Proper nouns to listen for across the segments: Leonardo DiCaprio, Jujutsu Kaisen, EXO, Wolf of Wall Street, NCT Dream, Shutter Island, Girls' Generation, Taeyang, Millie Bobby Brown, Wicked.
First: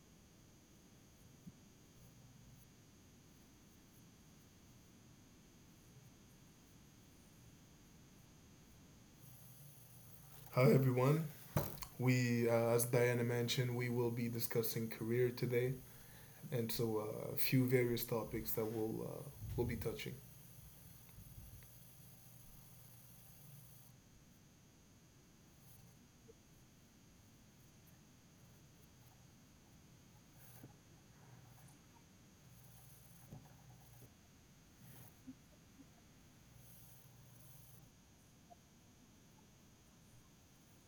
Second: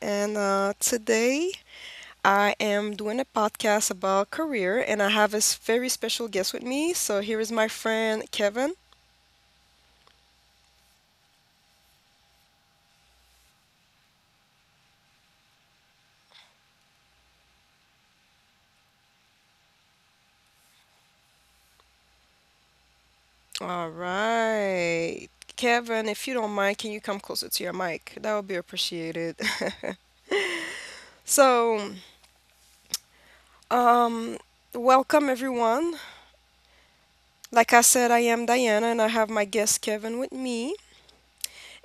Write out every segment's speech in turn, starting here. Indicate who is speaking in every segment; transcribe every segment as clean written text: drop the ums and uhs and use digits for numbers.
Speaker 1: and today I am doing a podcast about career, and I have a very special guest with me. So here is my friend Kevin.
Speaker 2: Hi, everyone. We, as Diana mentioned, we will be discussing career today, and so a few various topics that we'll we'll be touching.
Speaker 1: All right, Kevin, if you don't mind, can you come closer to your mic? That would be appreciated. So, um, welcome everyone. Like I said, I am Diana, and I have my guest Kevin with me.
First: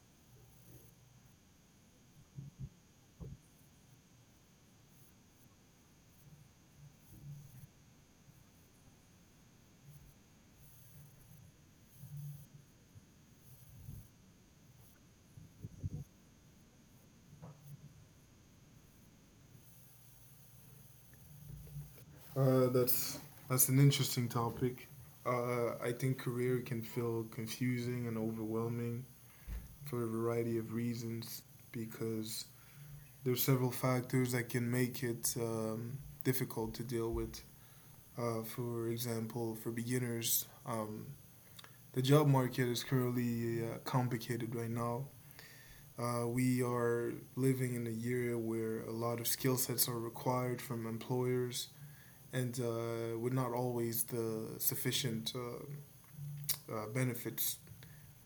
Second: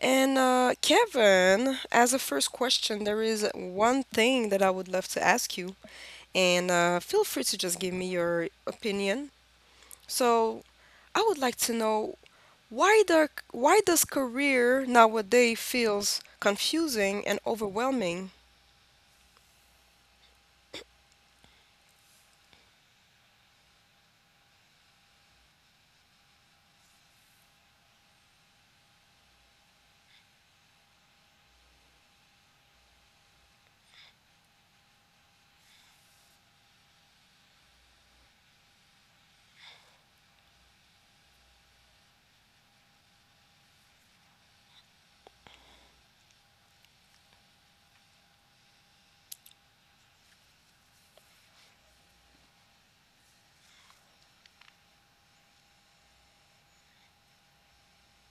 Speaker 1: And Kevin, as a first question, there is one thing that I would love to ask you, and feel free to just give me your opinion. So I would like to know why does career nowadays feels confusing and overwhelming?
Speaker 2: Uh, that's that's an interesting topic. I think career can feel confusing and overwhelming for a variety of reasons because there's several factors that can make it difficult to deal with. For example, for beginners, the job market is currently complicated right now. We are living in a year where a lot of skill sets are required from employers and with not always the sufficient benefits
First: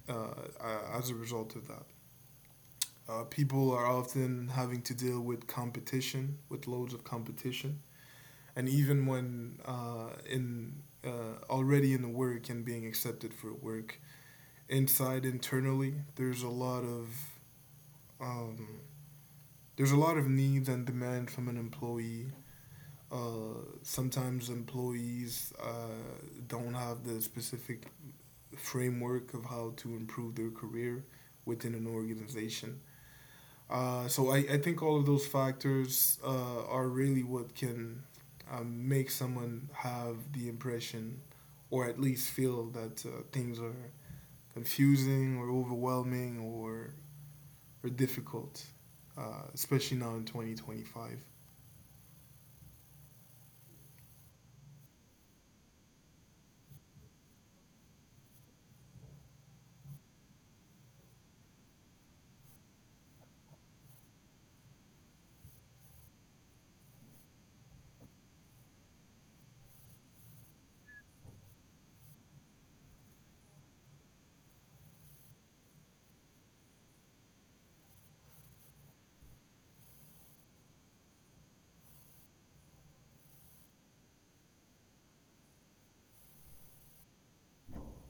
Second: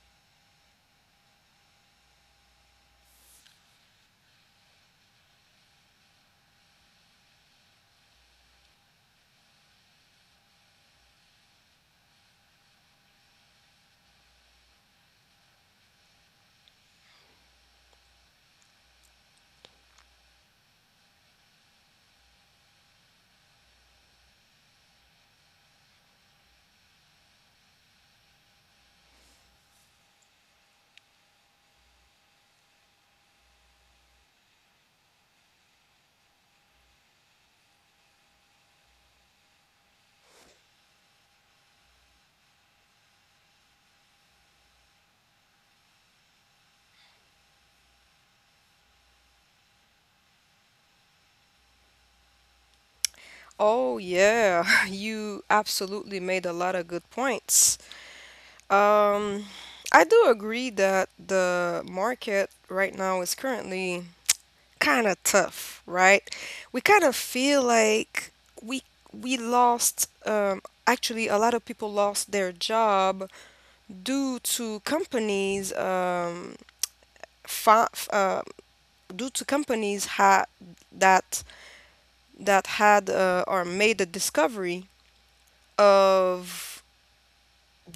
Speaker 2: uh, as a result of that. People are often having to deal with competition, with loads of competition, and even when in already in the work and being accepted for work, inside internally, there's a lot of Um, there's a lot of needs and demand from an employee. Sometimes employees don't have the specific framework of how to improve their career within an organization. So I think all of those factors are really what can make someone have the impression or at least feel that things are confusing or overwhelming or are difficult, especially now in 2025.
Speaker 1: Oh yeah, you absolutely made a lot of good points. Um, I do agree that the market right now is currently kind of tough, right? We kind of feel like we we lost actually a lot of people lost their job due to companies fi- f- uh, due to companies ha- that that had or made the discovery of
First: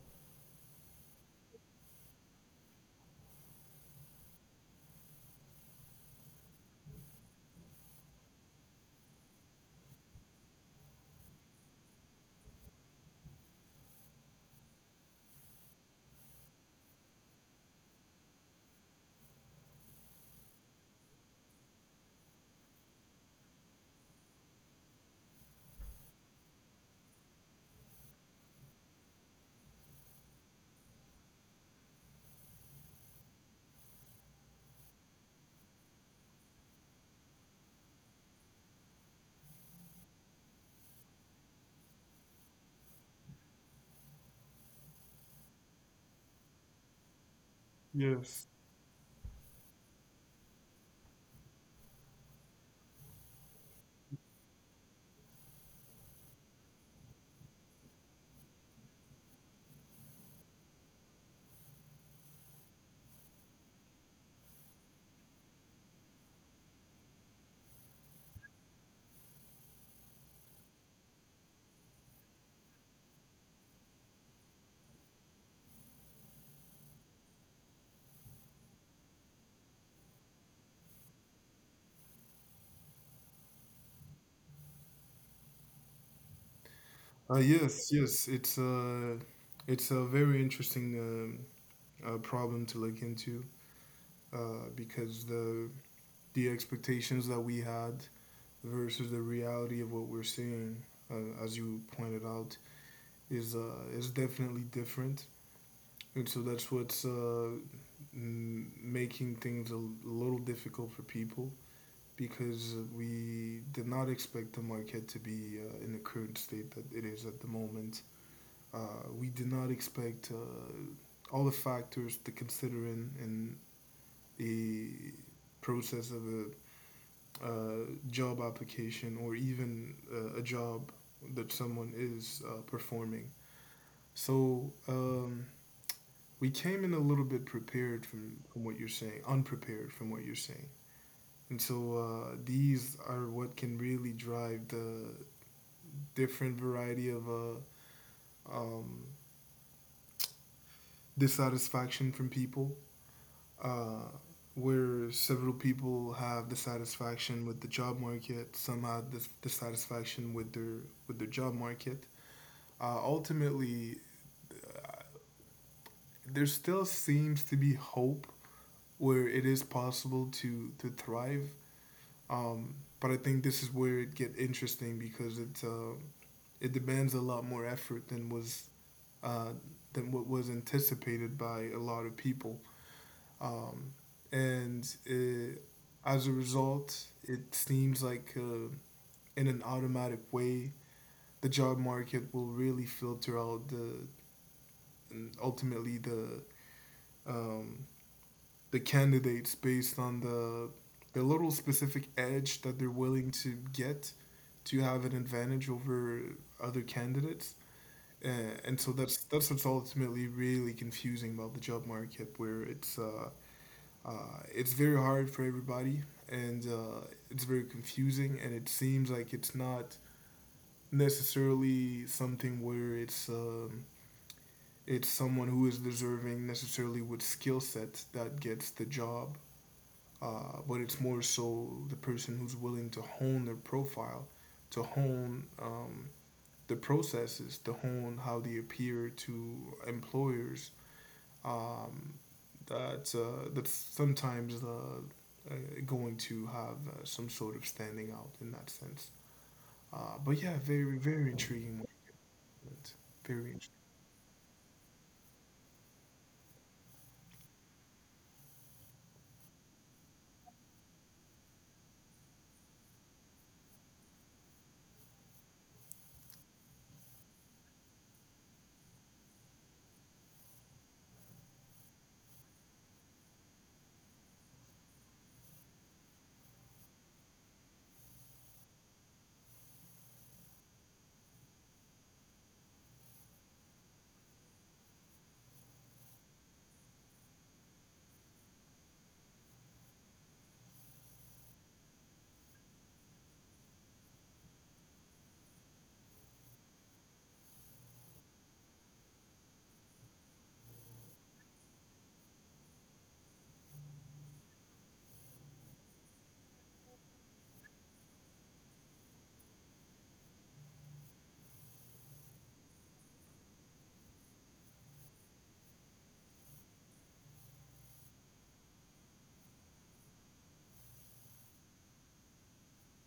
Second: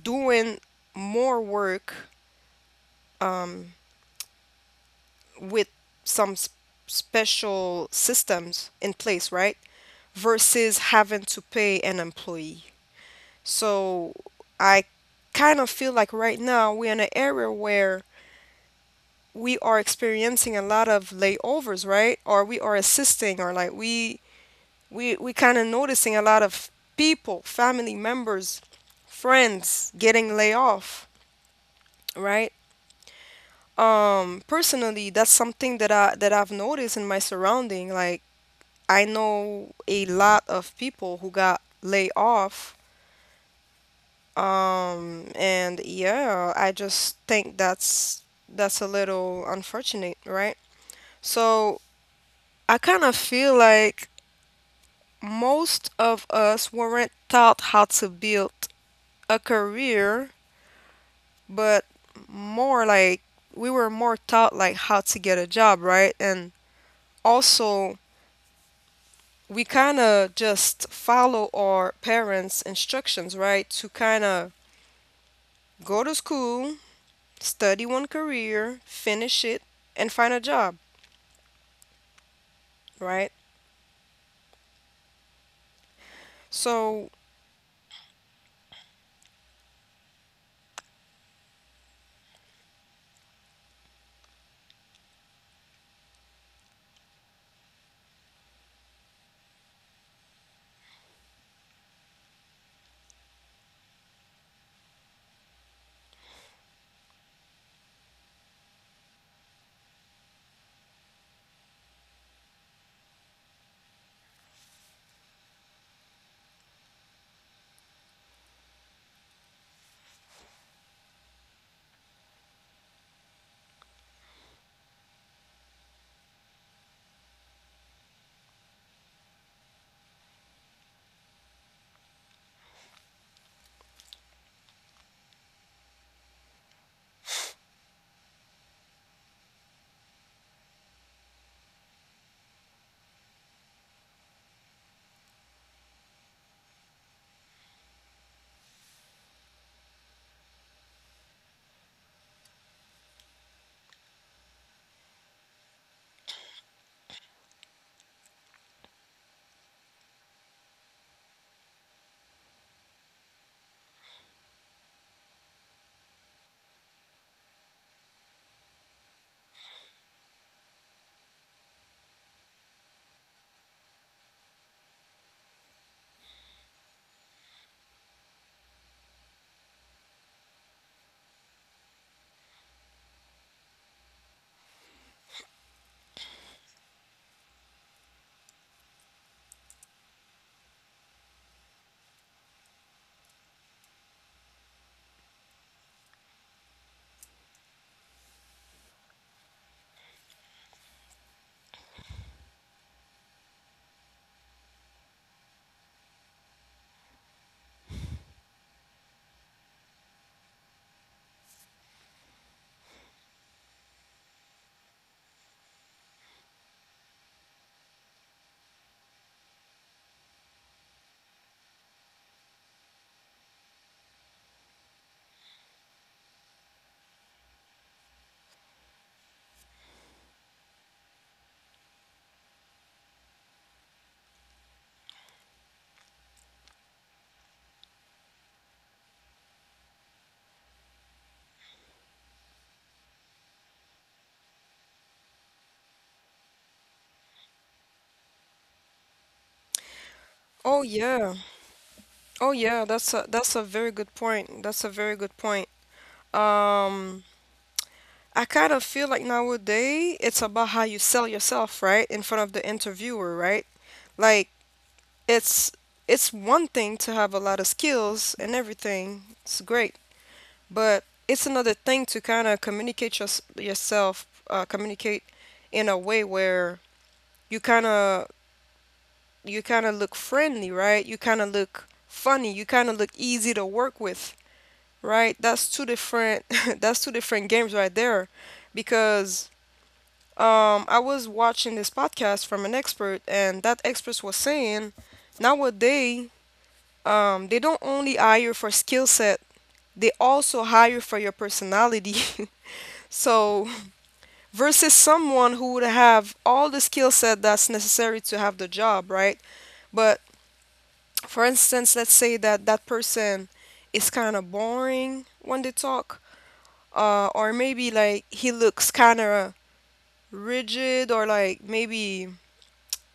Speaker 1: doing more work um, with some special systems in place, right? Versus having to pay an employee. So I kind of feel like right now we're in an area where we are experiencing a lot of layovers, right? Or we are assisting, or like we kind of noticing a lot of people, family members, friends getting laid off, right? Personally, that's something that I've noticed in my surrounding. Like I know a lot of people who got laid off. And yeah, I just think that's
Speaker 2: Yes.
Speaker 1: a little unfortunate, right? So I kind of feel like most of us weren't taught how to build a career, but more like we were more taught like how to get a job, right? And also we kind of just follow our parents' instructions, right? To kind of go to school, study one career, finish it, and find a job, right? So.
Speaker 2: Yes, it's a very interesting problem to look into because the expectations that we had versus the reality of what we're seeing, as you pointed out, is definitely different, and so that's what's making things a little difficult for people, because we did not expect the market to be in the current state that it is at the moment. Uh, we did not expect all the factors to consider in a process of a job application or even a job that someone is performing. So um, we came in a little bit prepared from what you're saying, unprepared from what you're saying. And so these are what can really drive the different variety of um, dissatisfaction from people, uh, where several people have dissatisfaction with the job market, some have dissatisfaction with their job market. Ultimately, there still seems to be hope where it is possible to thrive. But I think this is where it get interesting because it demands a lot more effort than was uh, than what was anticipated by a lot of people. Um, and it, as a result, it seems like in an automatic way, the job market will really filter out the and ultimately um, the candidates based on the little specific edge that they're willing to get to have an advantage over other candidates. Uh, and so that's what's ultimately really confusing about the job market, where it's very hard for everybody, and it's very confusing, and it seems like it's not necessarily something where it's someone who is deserving necessarily with skill set that gets the job, but it's more so the person who's willing to hone their profile, to hone the processes, to hone how they appear to employers um, that sometimes the uh, going to have some sort of standing out in that sense. But yeah, very
Speaker 1: Oh
Speaker 2: very
Speaker 1: yeah,
Speaker 2: intriguing
Speaker 1: oh
Speaker 2: moment.
Speaker 1: yeah, that's a
Speaker 2: Very int-
Speaker 1: very good point. That's a very good point. Um, I kind of feel like nowadays it's about how you sell yourself, right, in front of the interviewer, right? Like it's it's one thing to have a lot of skills and everything. It's great, but it's another thing to kind of communicate yours yourself, communicate in a way where you kind of you kind of look friendly, right? You kind of look funny. You kind of look easy to work with, right? That's two different that's two different games right there, because I was watching this podcast from an expert, and that expert was saying nowadays they don't only hire for skill set, they also hire for your personality. So, versus someone who would have all the skill set that's necessary to have the job, right? But, for instance, let's say that that person is kind of boring when they talk, or maybe like he looks kind of rigid, or like maybe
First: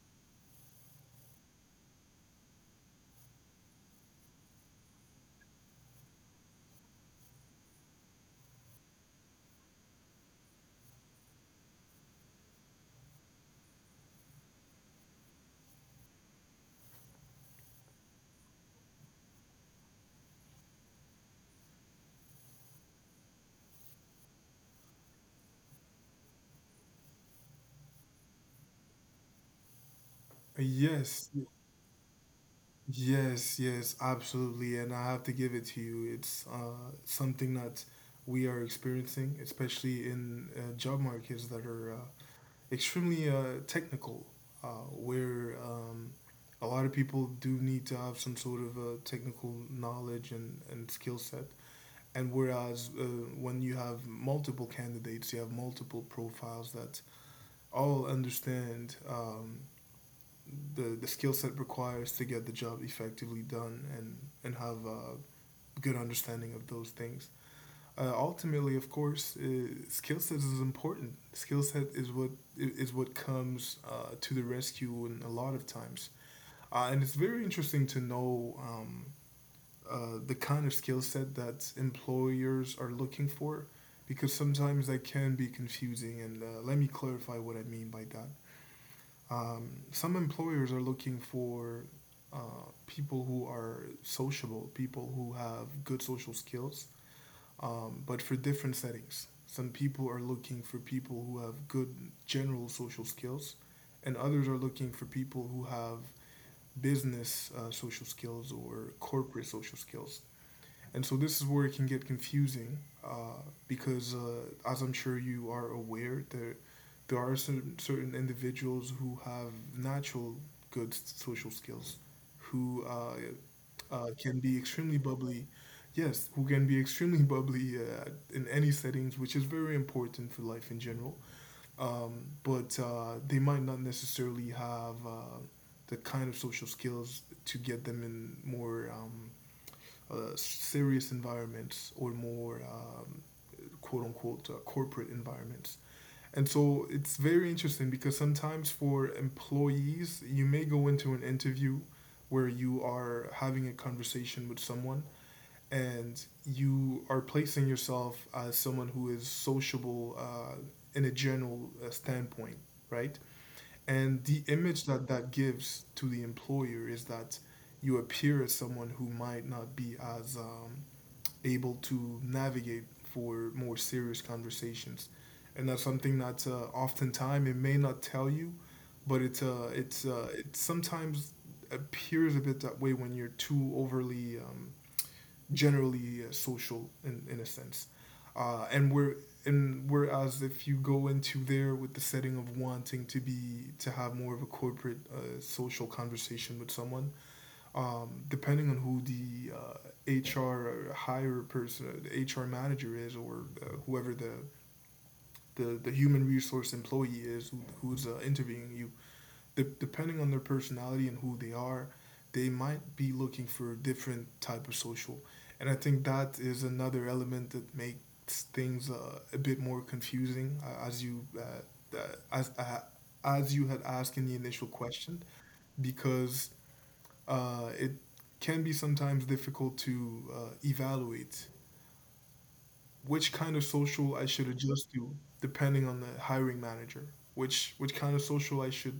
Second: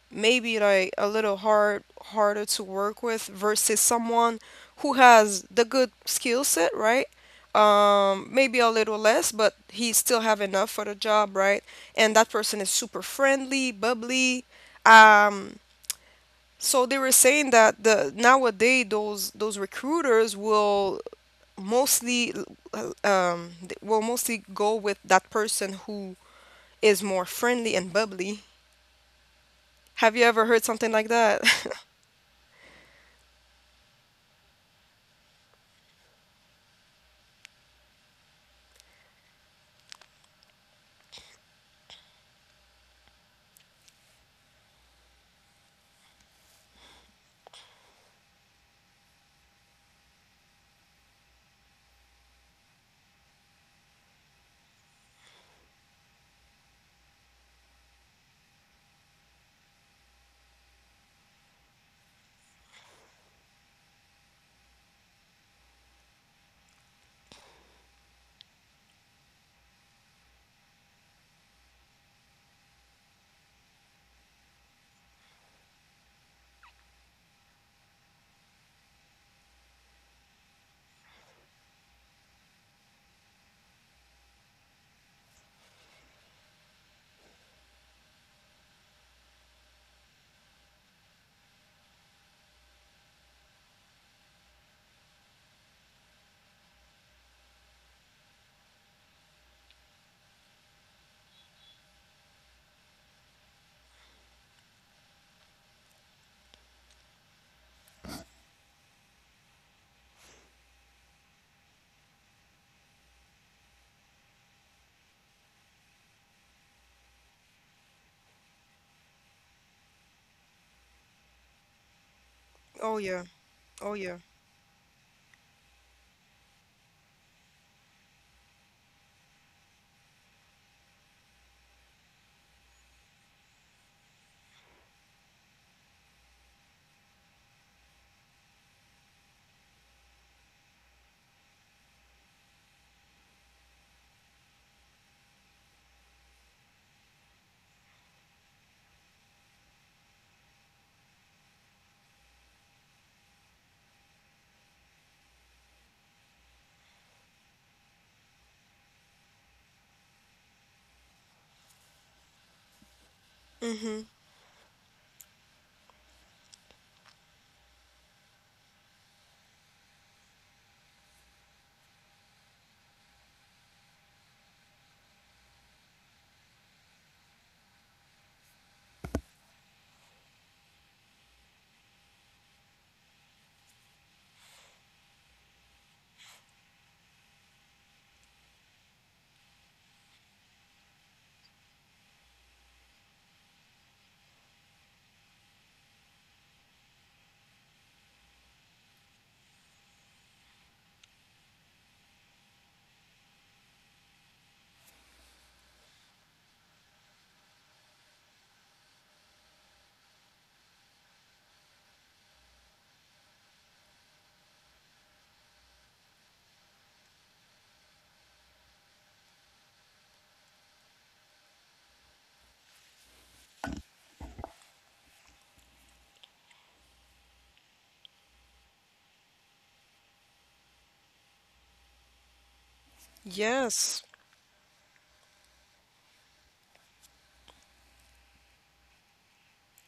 Speaker 1: maybe like a little harder to work with versus someone who has the good skill set, right? Maybe a little less, but he still have enough for the job, right? And that person is super friendly, bubbly. Um, so they were saying that the nowadays those recruiters will mostly will mostly go with that person who is more friendly and bubbly. Have you ever heard something like
Speaker 2: yes,
Speaker 1: that?
Speaker 2: yes, yes, absolutely. And I have to give it to you. It's something that we are experiencing, especially in job markets that are extremely technical, where a lot of people do need to have some sort of technical knowledge and skill set. And whereas when you have multiple candidates, you have multiple profiles that all understand the skill set requires to get the job effectively done and have a good understanding of those things. Ultimately, of course, skill sets is important. Skill set is what comes to the rescue in a lot of times, and it's very interesting to know the kind of skill set that employers are looking for, because sometimes that can be confusing. And let me clarify what I mean by that. Some employers are looking for people who are sociable, people who have good social skills but for different settings. Some people are looking for people who have good general social skills, and others are looking for people who have business social skills or corporate social skills. And so this is where it can get confusing uh, because, as I'm sure you are aware, there are certain individuals who have natural good social skills, who
Speaker 1: Oh yeah. Oh yeah.
Speaker 2: can be extremely bubbly. Yes, who can be extremely bubbly in any settings, which is very important for life in general. But they might not necessarily have the kind of social skills to get them in more. Serious environments or more quote unquote corporate environments. And so it's very interesting because sometimes for employees, you may go into an interview where you are having a conversation with someone and you are placing yourself as someone who is sociable in a general standpoint, right?
Speaker 1: Mm-hmm.
Speaker 2: And the image that that gives to the employer is that you appear as someone who might not be as able to navigate for more serious conversations. And that's something that oftentimes it may not tell you, but it sometimes appears a bit that way when you're too overly generally social in a sense. Uh, and we're and whereas if you go into there with the setting of wanting to be to have more of a corporate social conversation with someone, depending on who the HR hire person, the HR manager is, or whoever the human resource employee is who's interviewing you, depending on their personality and who they are, they might be looking for a different type of social. And I think that is another element that makes things a bit more confusing, as uh, as you had asked in the initial question, because it can be sometimes difficult to evaluate which kind of
Speaker 1: Yes.
Speaker 2: social I should adjust to depending on the hiring manager, which kind of social I should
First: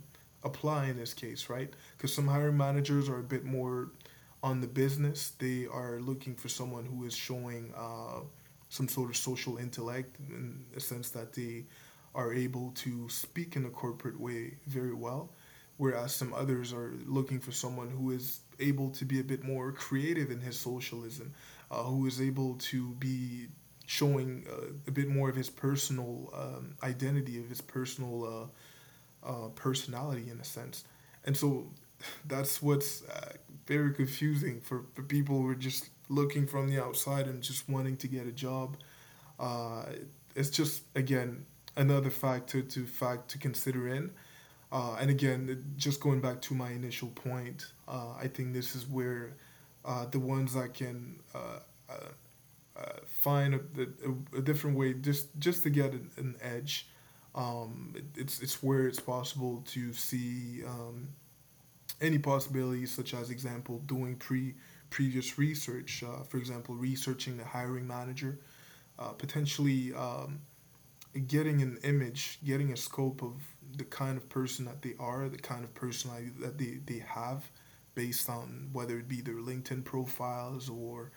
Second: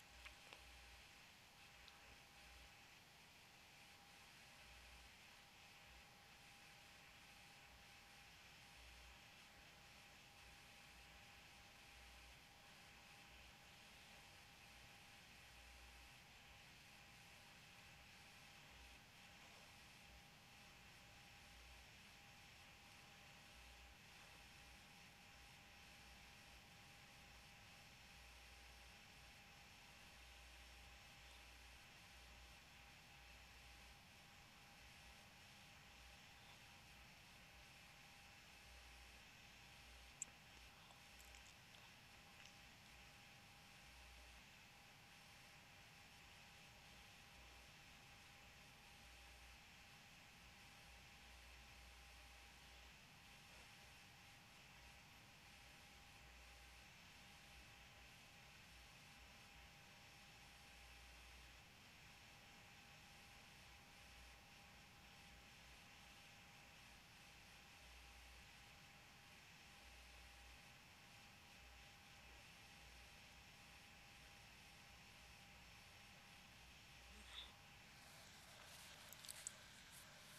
Speaker 2: apply in this case, right? Because some hiring managers are a bit more on the business. They are looking for someone who is showing some sort of social intellect in the sense that they are able to speak in a corporate way very well. Whereas some others are looking for someone who is able to be a bit more creative in his socialism, who is able to be showing a bit more of his personal identity, of his personal personality in a sense. And so that's what's very confusing for people who are just looking from the outside and just wanting to get a job. Uh, it's just, again, another fact to consider in. And again, just going back to my initial point, I think this is where the ones that can uh, find a different way just to get an edge. It's where it's possible to see any possibilities, such as example doing previous research, for example researching the hiring manager, potentially getting an image, getting a scope of the kind of person that they are, the kind of personality that they have, based on whether it be their LinkedIn profiles or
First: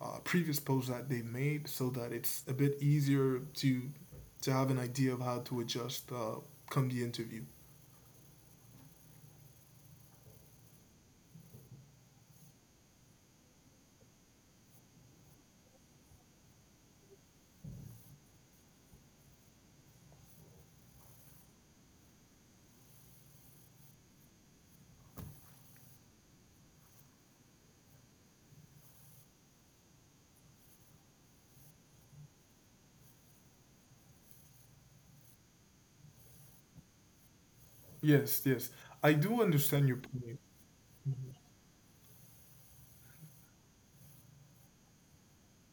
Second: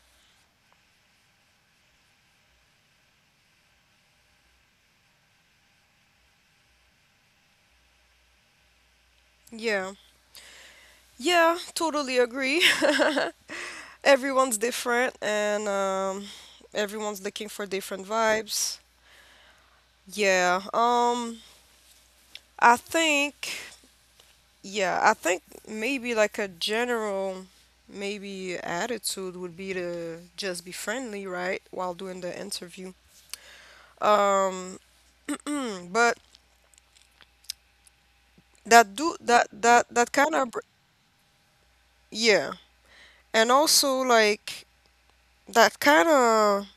Speaker 2: previous posts that they made so that it's a bit easier to have an idea of how to adjust come the interview.
Speaker 1: Yeah. Yeah, totally agree. Everyone's different, and everyone's looking for different vibes. Yeah. I think Yeah, I think maybe like a general maybe attitude would be to just be friendly, right, while doing the interview. Um, but that do
Speaker 2: Yes,
Speaker 1: that
Speaker 2: yes.
Speaker 1: that that
Speaker 2: I
Speaker 1: kind
Speaker 2: do
Speaker 1: of
Speaker 2: understand your point.
Speaker 1: yeah, and also like that kind of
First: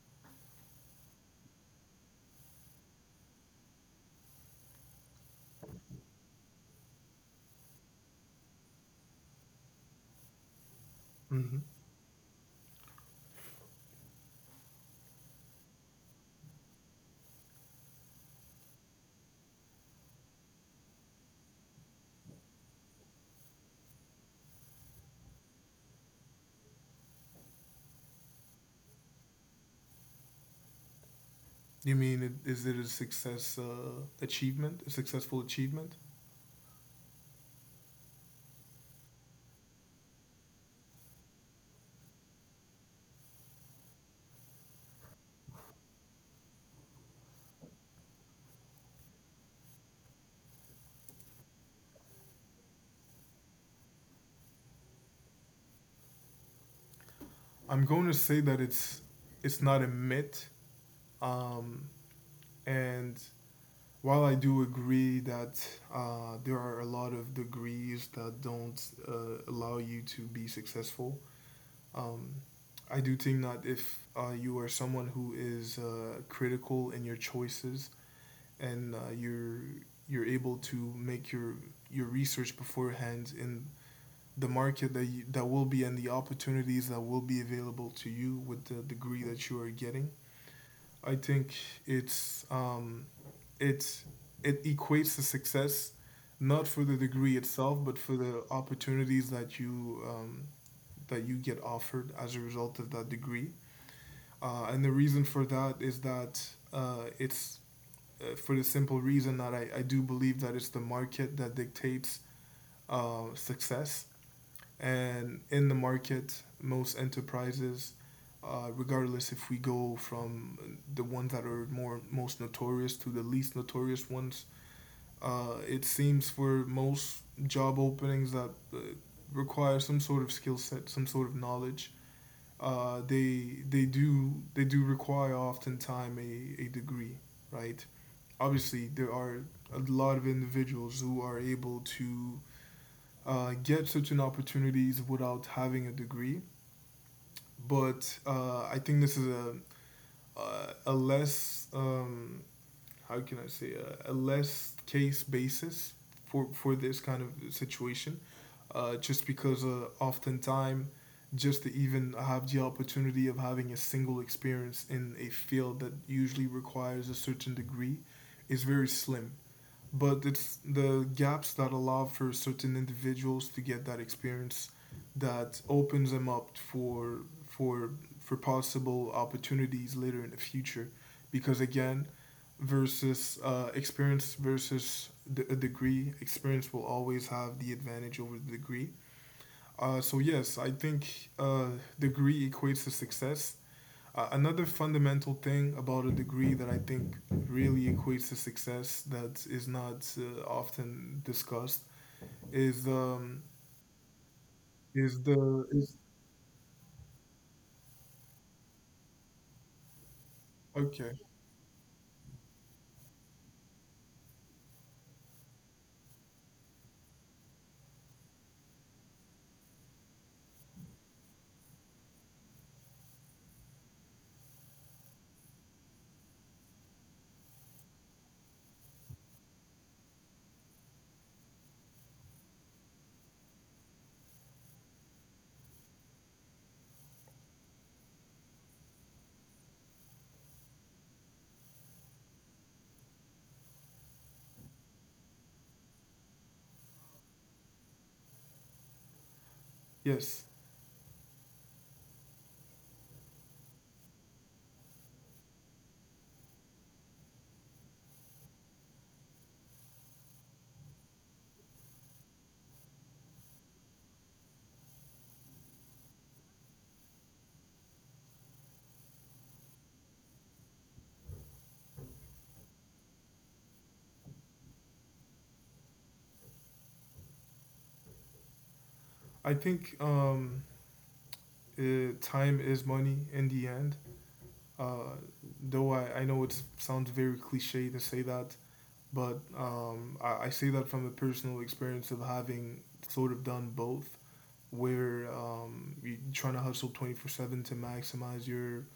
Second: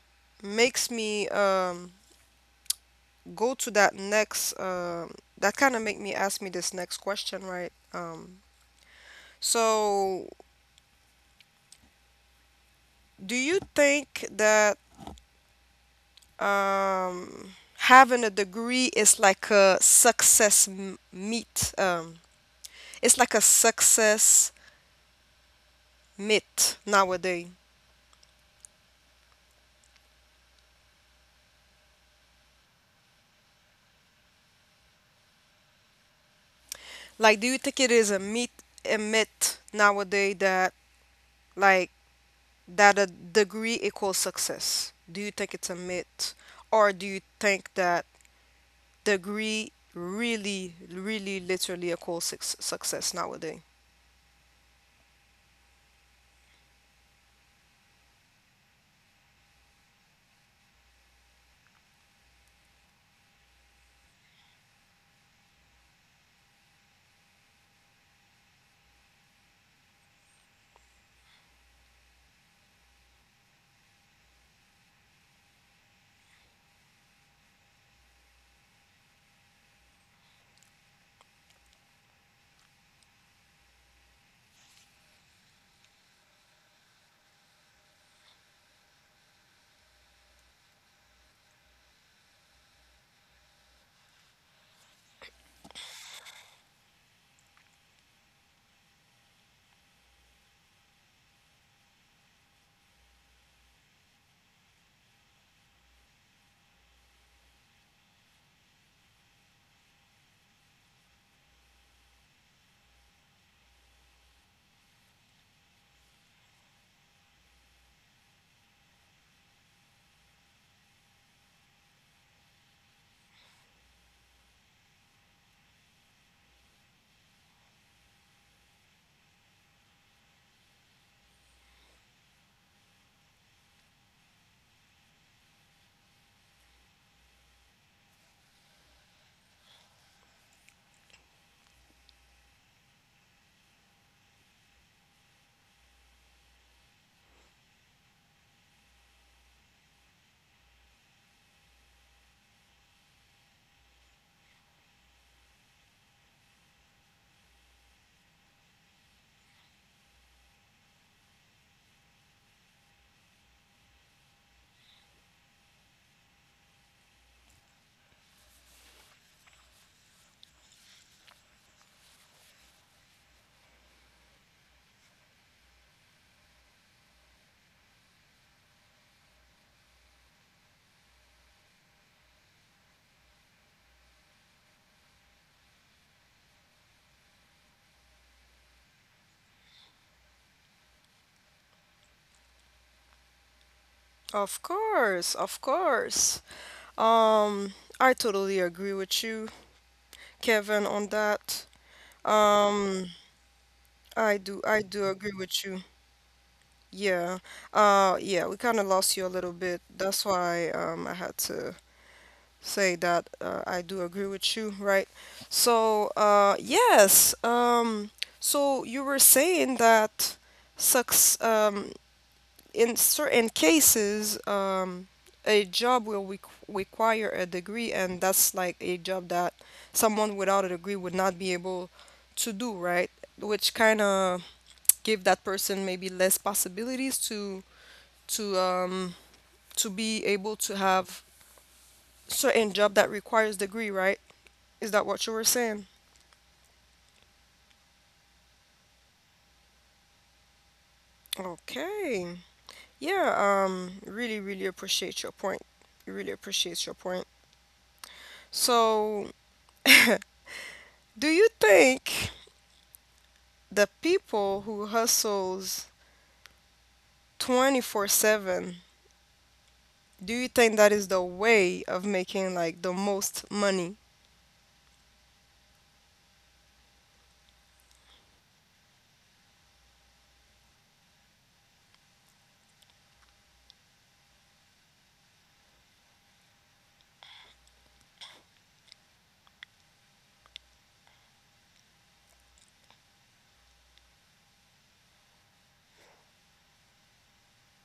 Speaker 1: makes me go to that next, that kind of make me ask me this next question, right? So
Speaker 2: Hmm.
Speaker 1: do you think that um having a degree is like a success m- meet it's like a success myth nowadays?
Speaker 2: You mean is it a success achievement, a successful achievement?
Speaker 1: Like, do you think it is a myth nowadays, that like that a degree equals success? Do you think it's a myth, or do you think that degree really really literally equals success nowadays?
Speaker 2: I'm going to say that it's not a myth. Um, and while I do agree that there are a lot of degrees that don't allow you to be successful. Um, I do think that if you are someone who is critical in your choices and you're able to make your research beforehand in the market that that will be and the opportunities that will be available to you with the degree that you are getting, I think it's um, it's it equates to success, not for the degree itself but for the opportunities that you get offered as a result of that degree. And the reason for that is that it's for the simple reason that I do believe that it's the market that dictates success. And in the market, most enterprises, regardless if we go from the ones that are more most notorious to the least notorious ones, it seems for most job openings that require some sort of skill set, some sort of knowledge. They do require oftentimes a degree, right? Obviously, there are a lot of individuals who are able to get certain opportunities without having a degree, but I think this is a less how can I say, a less case basis for this kind of situation, just because oftentimes just to even have the opportunity of having a single experience in a field that usually requires a certain degree is very slim. But it's the gaps that allow for certain individuals to get that experience that opens them up for possible opportunities later in the future. Because again, versus experience versus the degree, experience will always have the advantage over the degree. So yes, I think degree equates to success. Another fundamental thing about
Speaker 1: Of
Speaker 2: a degree that I
Speaker 1: course, of
Speaker 2: think really
Speaker 1: course.
Speaker 2: equates to success
Speaker 1: Um,
Speaker 2: that
Speaker 1: I
Speaker 2: is not
Speaker 1: totally agree with you,
Speaker 2: often discussed
Speaker 1: Kevin, on
Speaker 2: is
Speaker 1: that.
Speaker 2: um,
Speaker 1: Um,
Speaker 2: is the
Speaker 1: I
Speaker 2: is
Speaker 1: do agree with you. Yeah. Yeah, we kind of lost you a little
Speaker 2: okay.
Speaker 1: bit. That's why I had to say that I do agree with you, right? So, yes. So you were saying that sucks. In certain cases, a job will require a degree, and that's like a job that someone without a degree would not be able to do, right? Which kind of give that person maybe less possibilities to um to be able to have certain job that requires degree, right? Is that what you were saying?
Speaker 2: Yes,
Speaker 1: Okay. Yeah, really really appreciate your point. Really appreciate your point. So, do you think the people who hustles 24/7, do you think that is the way of making like the most money?
Speaker 2: I think time is money in the end. Uh, though I know it sounds very cliche to say that, but I say that from a personal experience of having sort of done both. Where you're trying to hustle 24/7 to maximize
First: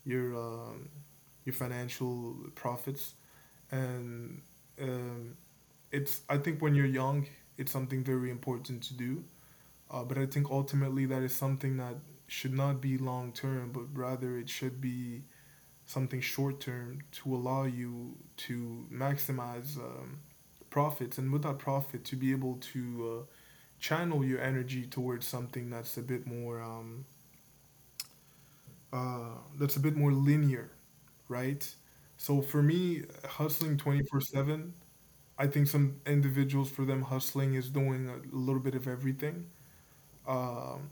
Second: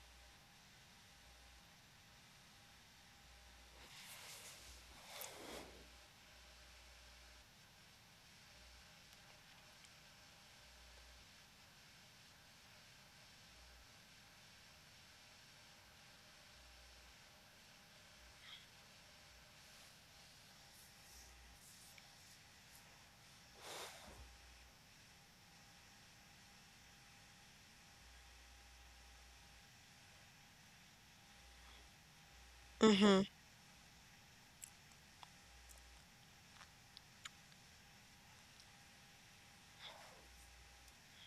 Speaker 2: your um, your financial profits. And um, it's I think when you're young it's something very important to do. But I think ultimately that is something that should not be long term but rather it should be something short term to allow you to maximize profits, and with that profit to be able to channel your energy towards something that's a bit more linear, right? So for
Speaker 1: Mm-hmm.
Speaker 2: me, hustling 24/7, I think some individuals for them hustling is doing a little bit of everything. Um,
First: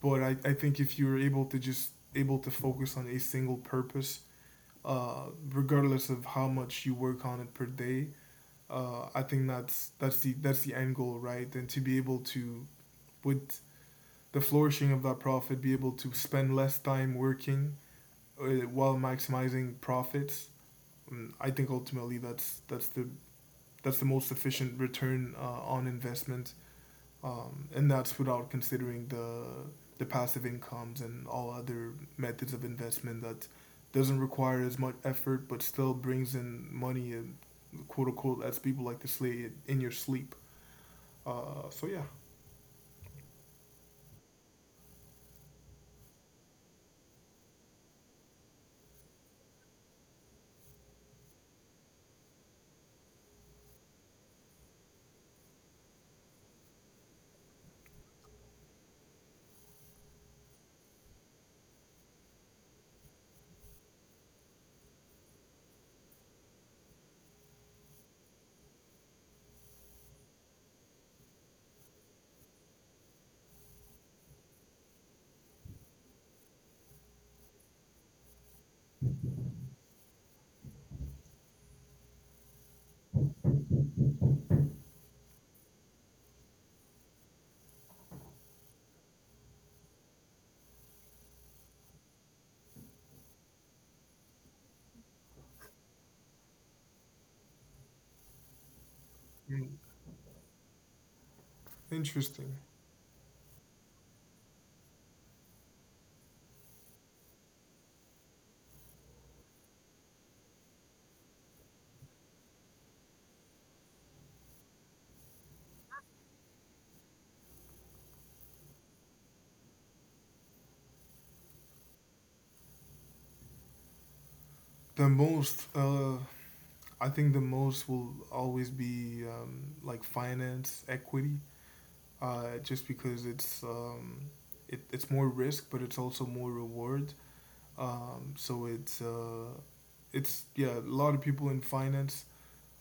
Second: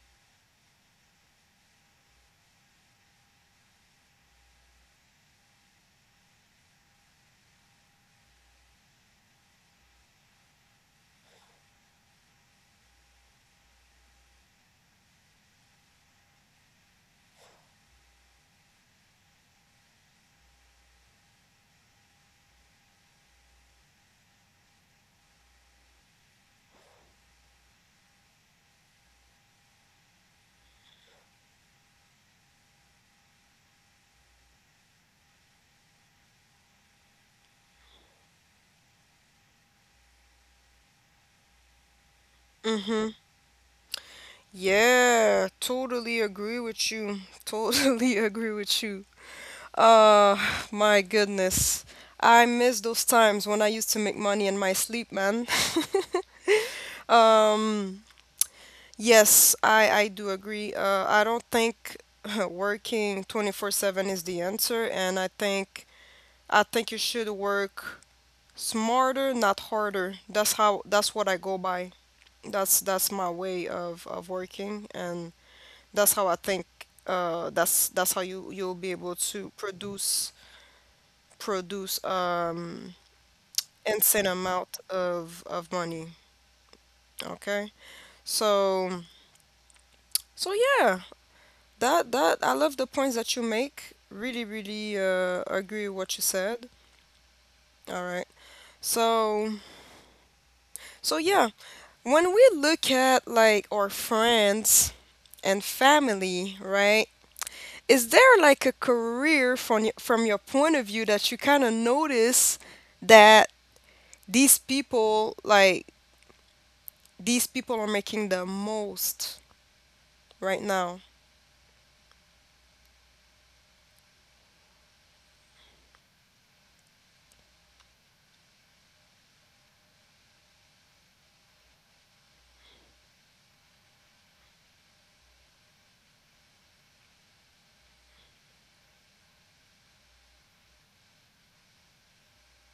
Speaker 2: but I think if you're able to just able to focus on a single purpose, uh, regardless of how much you work on it per day. I think that's the end goal, right? And to be able to, with the flourishing of that profit, be able to spend less time working uh, while maximizing profits. And I think ultimately that's the most efficient return on investment, and that's without considering the passive incomes and all other methods of investment that doesn't require as much effort but still brings in money, quote unquote, as people like to say, in your sleep. So yeah.
Speaker 1: Mm-hmm. Yeah, totally agree with you. Totally agree with you. uh my goodness, I miss those times when I used to make money in my sleep, man. um yes, I do agree. I don't think working 24/7 is the answer. And I think you should work smarter, not harder. That's what I go by. That's my way of working, and that's how I think, that's how you'll be able to produce produce um insane amount of money. Okay? So so, yeah, that that I love the points that you make. Really, really agree with what you said. All right. So
Speaker 2: Mm,
Speaker 1: so, yeah. When we
Speaker 2: interesting.
Speaker 1: look at like our friends and family, right? Is there like a career from from your point of view that you kind of notice that these people like these people are making the most right now?
Speaker 2: The most, I think, the most will always be like finance, equity. Just because it's more risk, but it's also more reward. So it's yeah, a lot of people in finance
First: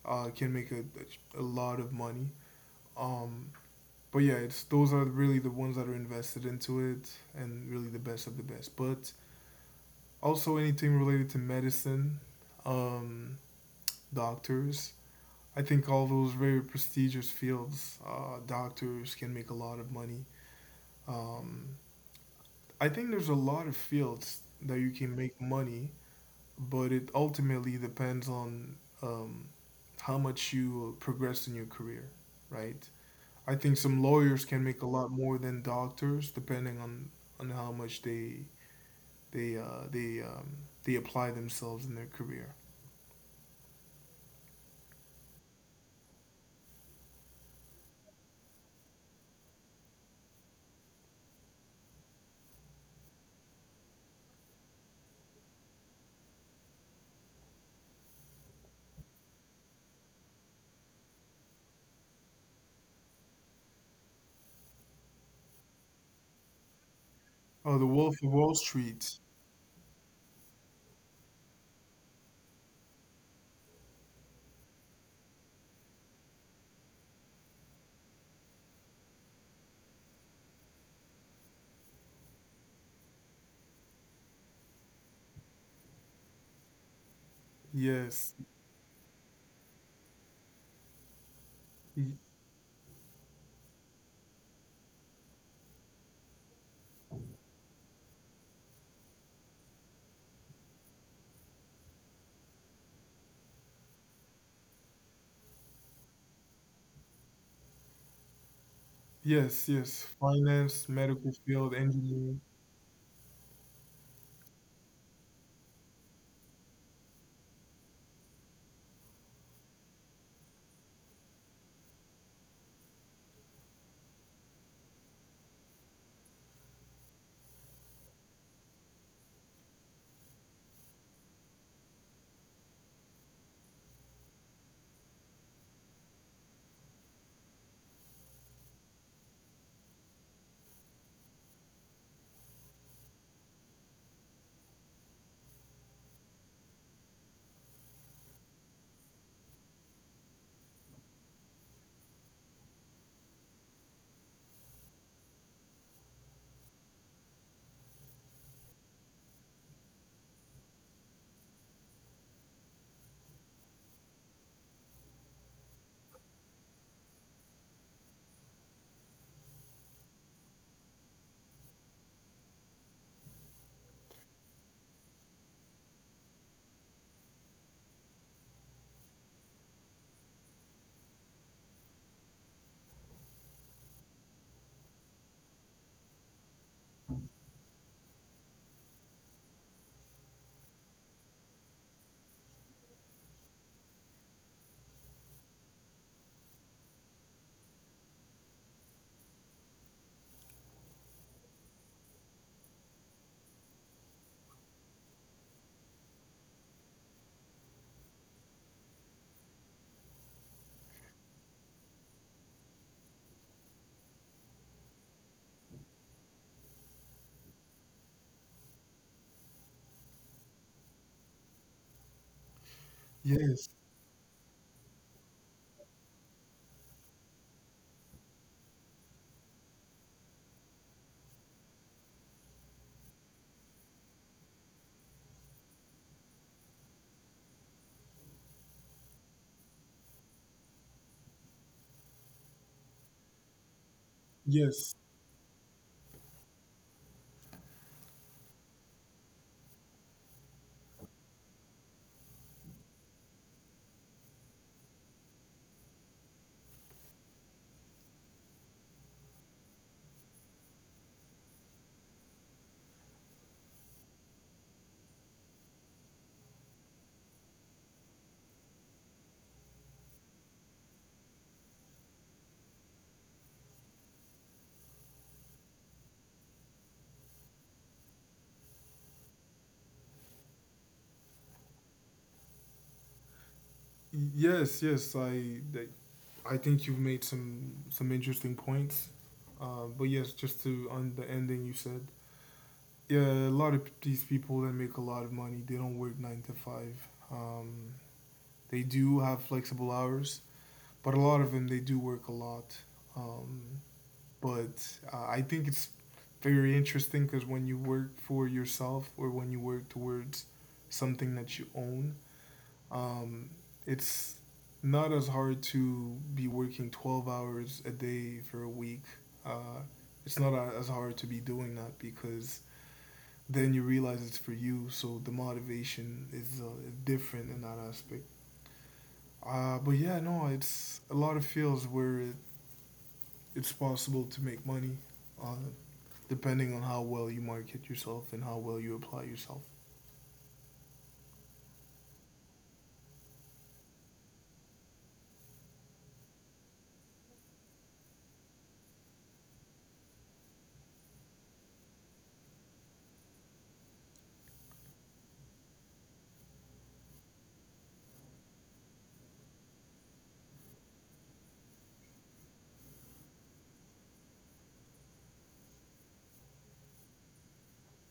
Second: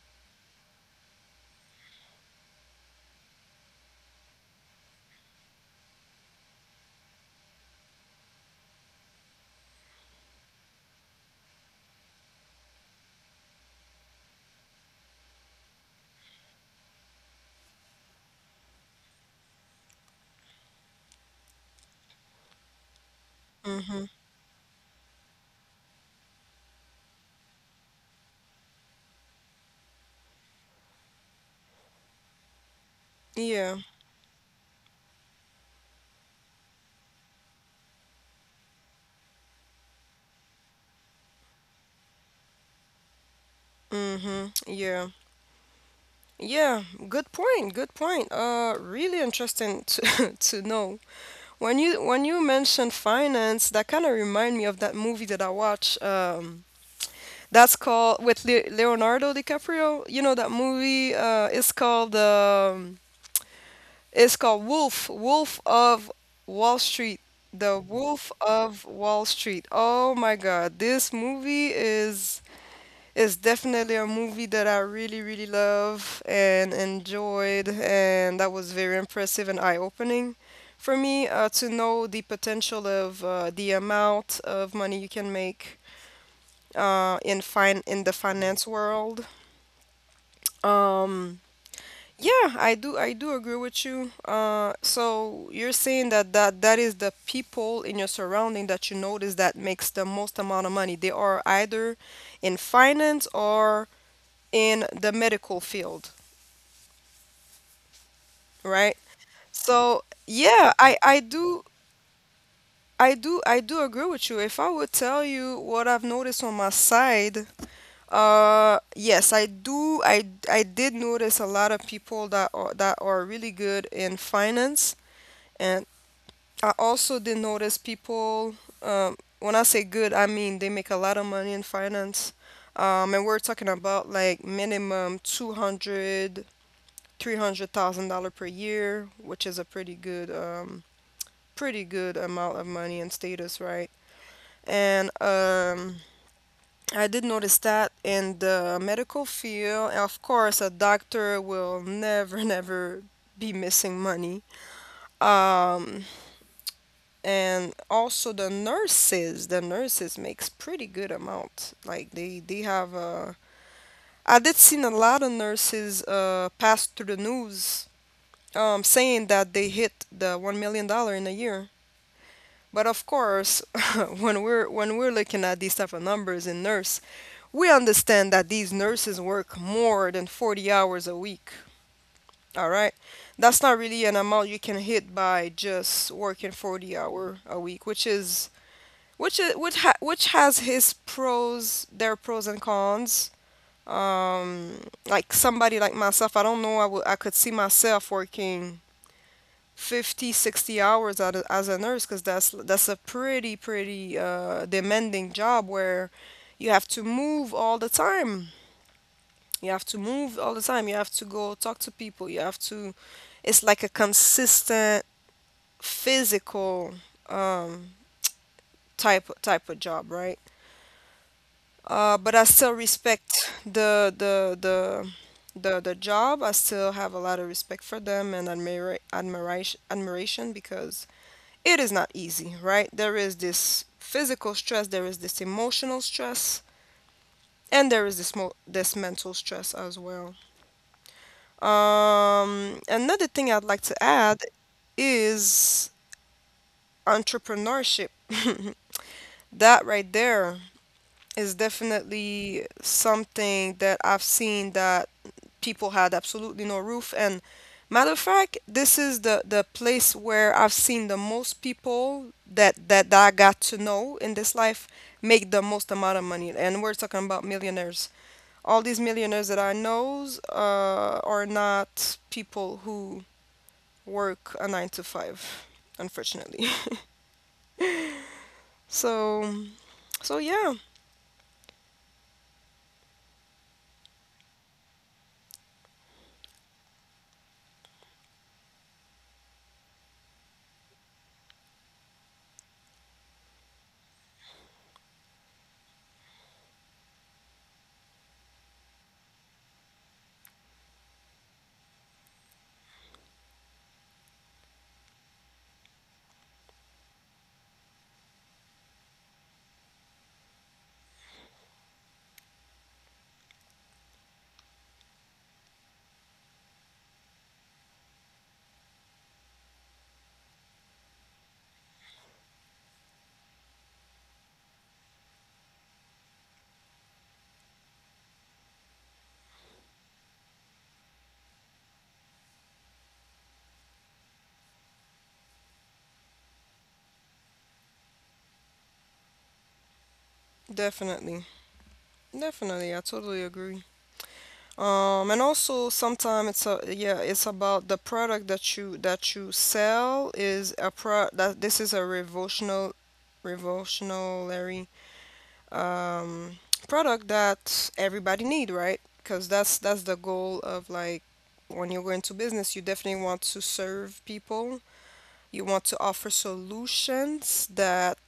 Speaker 2: can make a lot of money. Um, but yeah, it's those are really the ones that are invested into it, and really the best of the best. But also anything related to medicine, um, doctors. I think all those very prestigious fields, doctors can make a lot of money. Um, I think there's a lot of
Speaker 1: Mm-hmm.
Speaker 2: fields that you can make money, but it ultimately depends on um, how much you progress in your career, right? I
Speaker 1: Yeah.
Speaker 2: think some lawyers can make a lot more than doctors, depending on how much they uh, they um, they apply themselves in their career.
Speaker 1: Mm-hmm. Yeah. Yeah. Good point. Good point. Really interesting to to know. When you mentioned finance, that kind of remind me of that movie that I watched. That's called, with Leonardo DiCaprio. You know that movie, is called, it's called Wolf of Wall Street. The
Speaker 2: Oh, The Wolf
Speaker 1: Wolf
Speaker 2: of Wall
Speaker 1: of Wall
Speaker 2: Street.
Speaker 1: Street. Oh my God, this movie is definitely a movie that I really really love and enjoyed, and that was very impressive and eye-opening for me, to know the potential of, the amount of money you can make, in the
Speaker 2: Yes,
Speaker 1: finance world. Um,
Speaker 2: Y-
Speaker 1: yeah, I do agree with you. So you're saying that that is the people in your surrounding that you notice that makes the most amount of money. They are either in finance or in the medical field, right?
Speaker 2: yes,
Speaker 1: So
Speaker 2: yes.
Speaker 1: yeah,
Speaker 2: Finance,
Speaker 1: I I
Speaker 2: medical
Speaker 1: do
Speaker 2: field, engineering.
Speaker 1: I do I do agree with you. If I would tell you what I've noticed on my side, yes, I do. I did notice a lot of people that are really good in finance. And I also did notice people. When I say good, I mean they make a lot of money in finance. And we're talking about like minimum 200, $3 per year, which is a pretty good amount of money and status, right? And I did notice that in the medical field, of course, a doctor will never, never be missing money. Um, and also the nurses makes pretty good amount, like they have I did seen a lot of nurses pass through the news, saying that they hit the $1 million in a year. But of course, when we're looking at these type of numbers in nurse, we understand that these nurses work more than 40 hours a week. All right, that's not really an amount you can hit by just working 40 hour a week, which is which I- which ha- which has their pros and cons. Like somebody like myself, I don't know, I could see myself working 50, 60 hours as a nurse, because that's a pretty, pretty demanding job where you have to move all the time. You have to move all the time. You have to go talk to people. You have to. It's like a consistent physical, um type of job, right? But I still respect
Speaker 2: Yes,
Speaker 1: the job. I still have a lot of respect for them, and admiration, because it is not easy, right? There is this physical stress, there is this emotional stress, and there is this mental stress as well. Another thing I'd like to add
Speaker 2: yes,
Speaker 1: is entrepreneurship. That right there is definitely something that I've seen that people had absolutely no roof. And matter of fact, this is the place where I've seen the most people that I got to know in this life make the most amount of money. And we're talking about millionaires. All these millionaires that I knows, are not people who work a nine to five, unfortunately. So, so, yeah,
Speaker 2: yes, yes. I think you've made some interesting points. But yes, just to on the ending you said, yeah, a lot of these people that make a lot of money, they don't work nine to five. Um, they do have flexible hours, but a lot of them they do work a lot. Um, but I think it's very interesting because when you work for yourself or when you work towards something that you own, um, it's not as hard to be working 12 hours a day for a week. Uh, it's not as hard to be doing that because then you realize it's for you. So the motivation is different in that aspect. But yeah, no, it's a lot of fields where it's possible to make money, uh, depending on how well you market yourself and how well you apply yourself.
Speaker 1: definitely, definitely, I totally agree. And also sometimes it's a yeah, it's about the product that you sell. Is a pro that This is a revolutionary, revolutionary um product that everybody need, right? Because that's the goal of, like, when you go into business, you definitely want to serve people. You want to offer solutions that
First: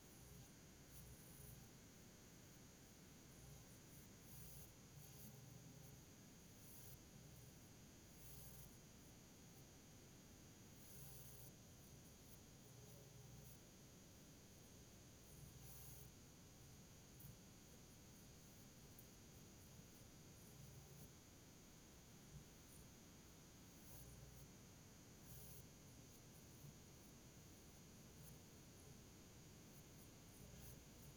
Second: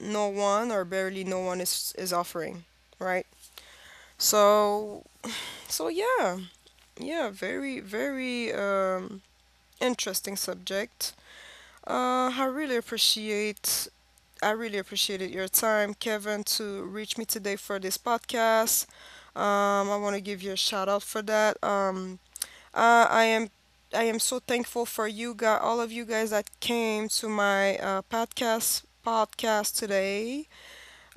Speaker 1: no one or barely no one is offering, right? So so, yeah. Yeah, very, very, interesting subject. Uh, I really appreciate I really appreciated your time, Kevin, to reach me today for this podcast. I want to give you a shout out for that. Uh, I am I am so thankful for you guys, all of you guys that came to my podcast today,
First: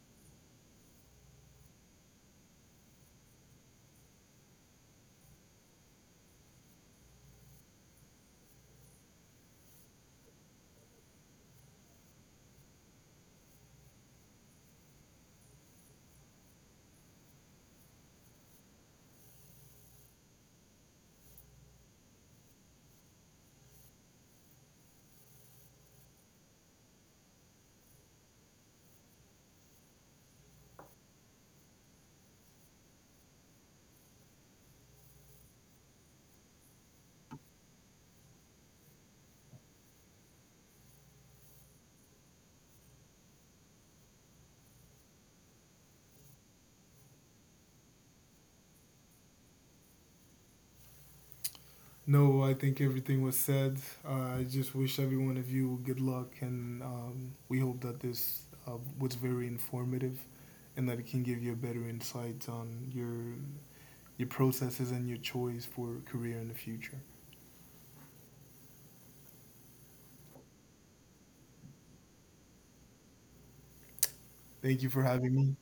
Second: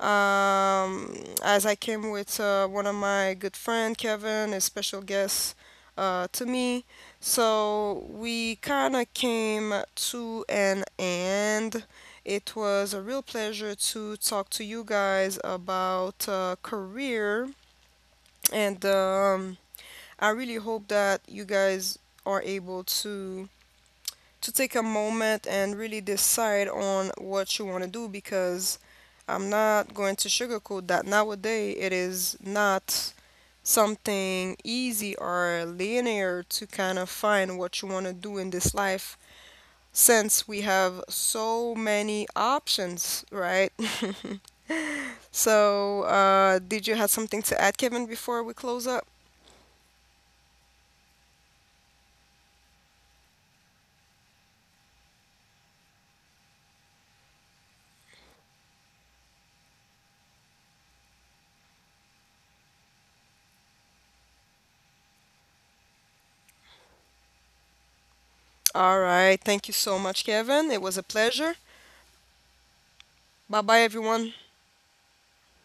Speaker 1: um, as I came with one of my good friend Kevin, a special guest, to me. So we kind of came to an end. It was a real pleasure to talk to you guys about, career, and I really hope that you guys are able to take a moment and really decide on what you want to do, because I'm not going to sugarcoat that nowadays it is not something easy or linear to kind of find what you want to do in this life, since we have so many options, right? So, did you have something to add, Kevin, before we close up?
Speaker 2: No, I think everything was said. I just wish every one of you good luck, and we hope that this was very informative, and that it can give you a better insight on your processes and your choice for career in the future.
Speaker 1: All right. Thank you so much, Kevin. It was a pleasure. Bye bye, everyone.
Speaker 2: Thank you for having me.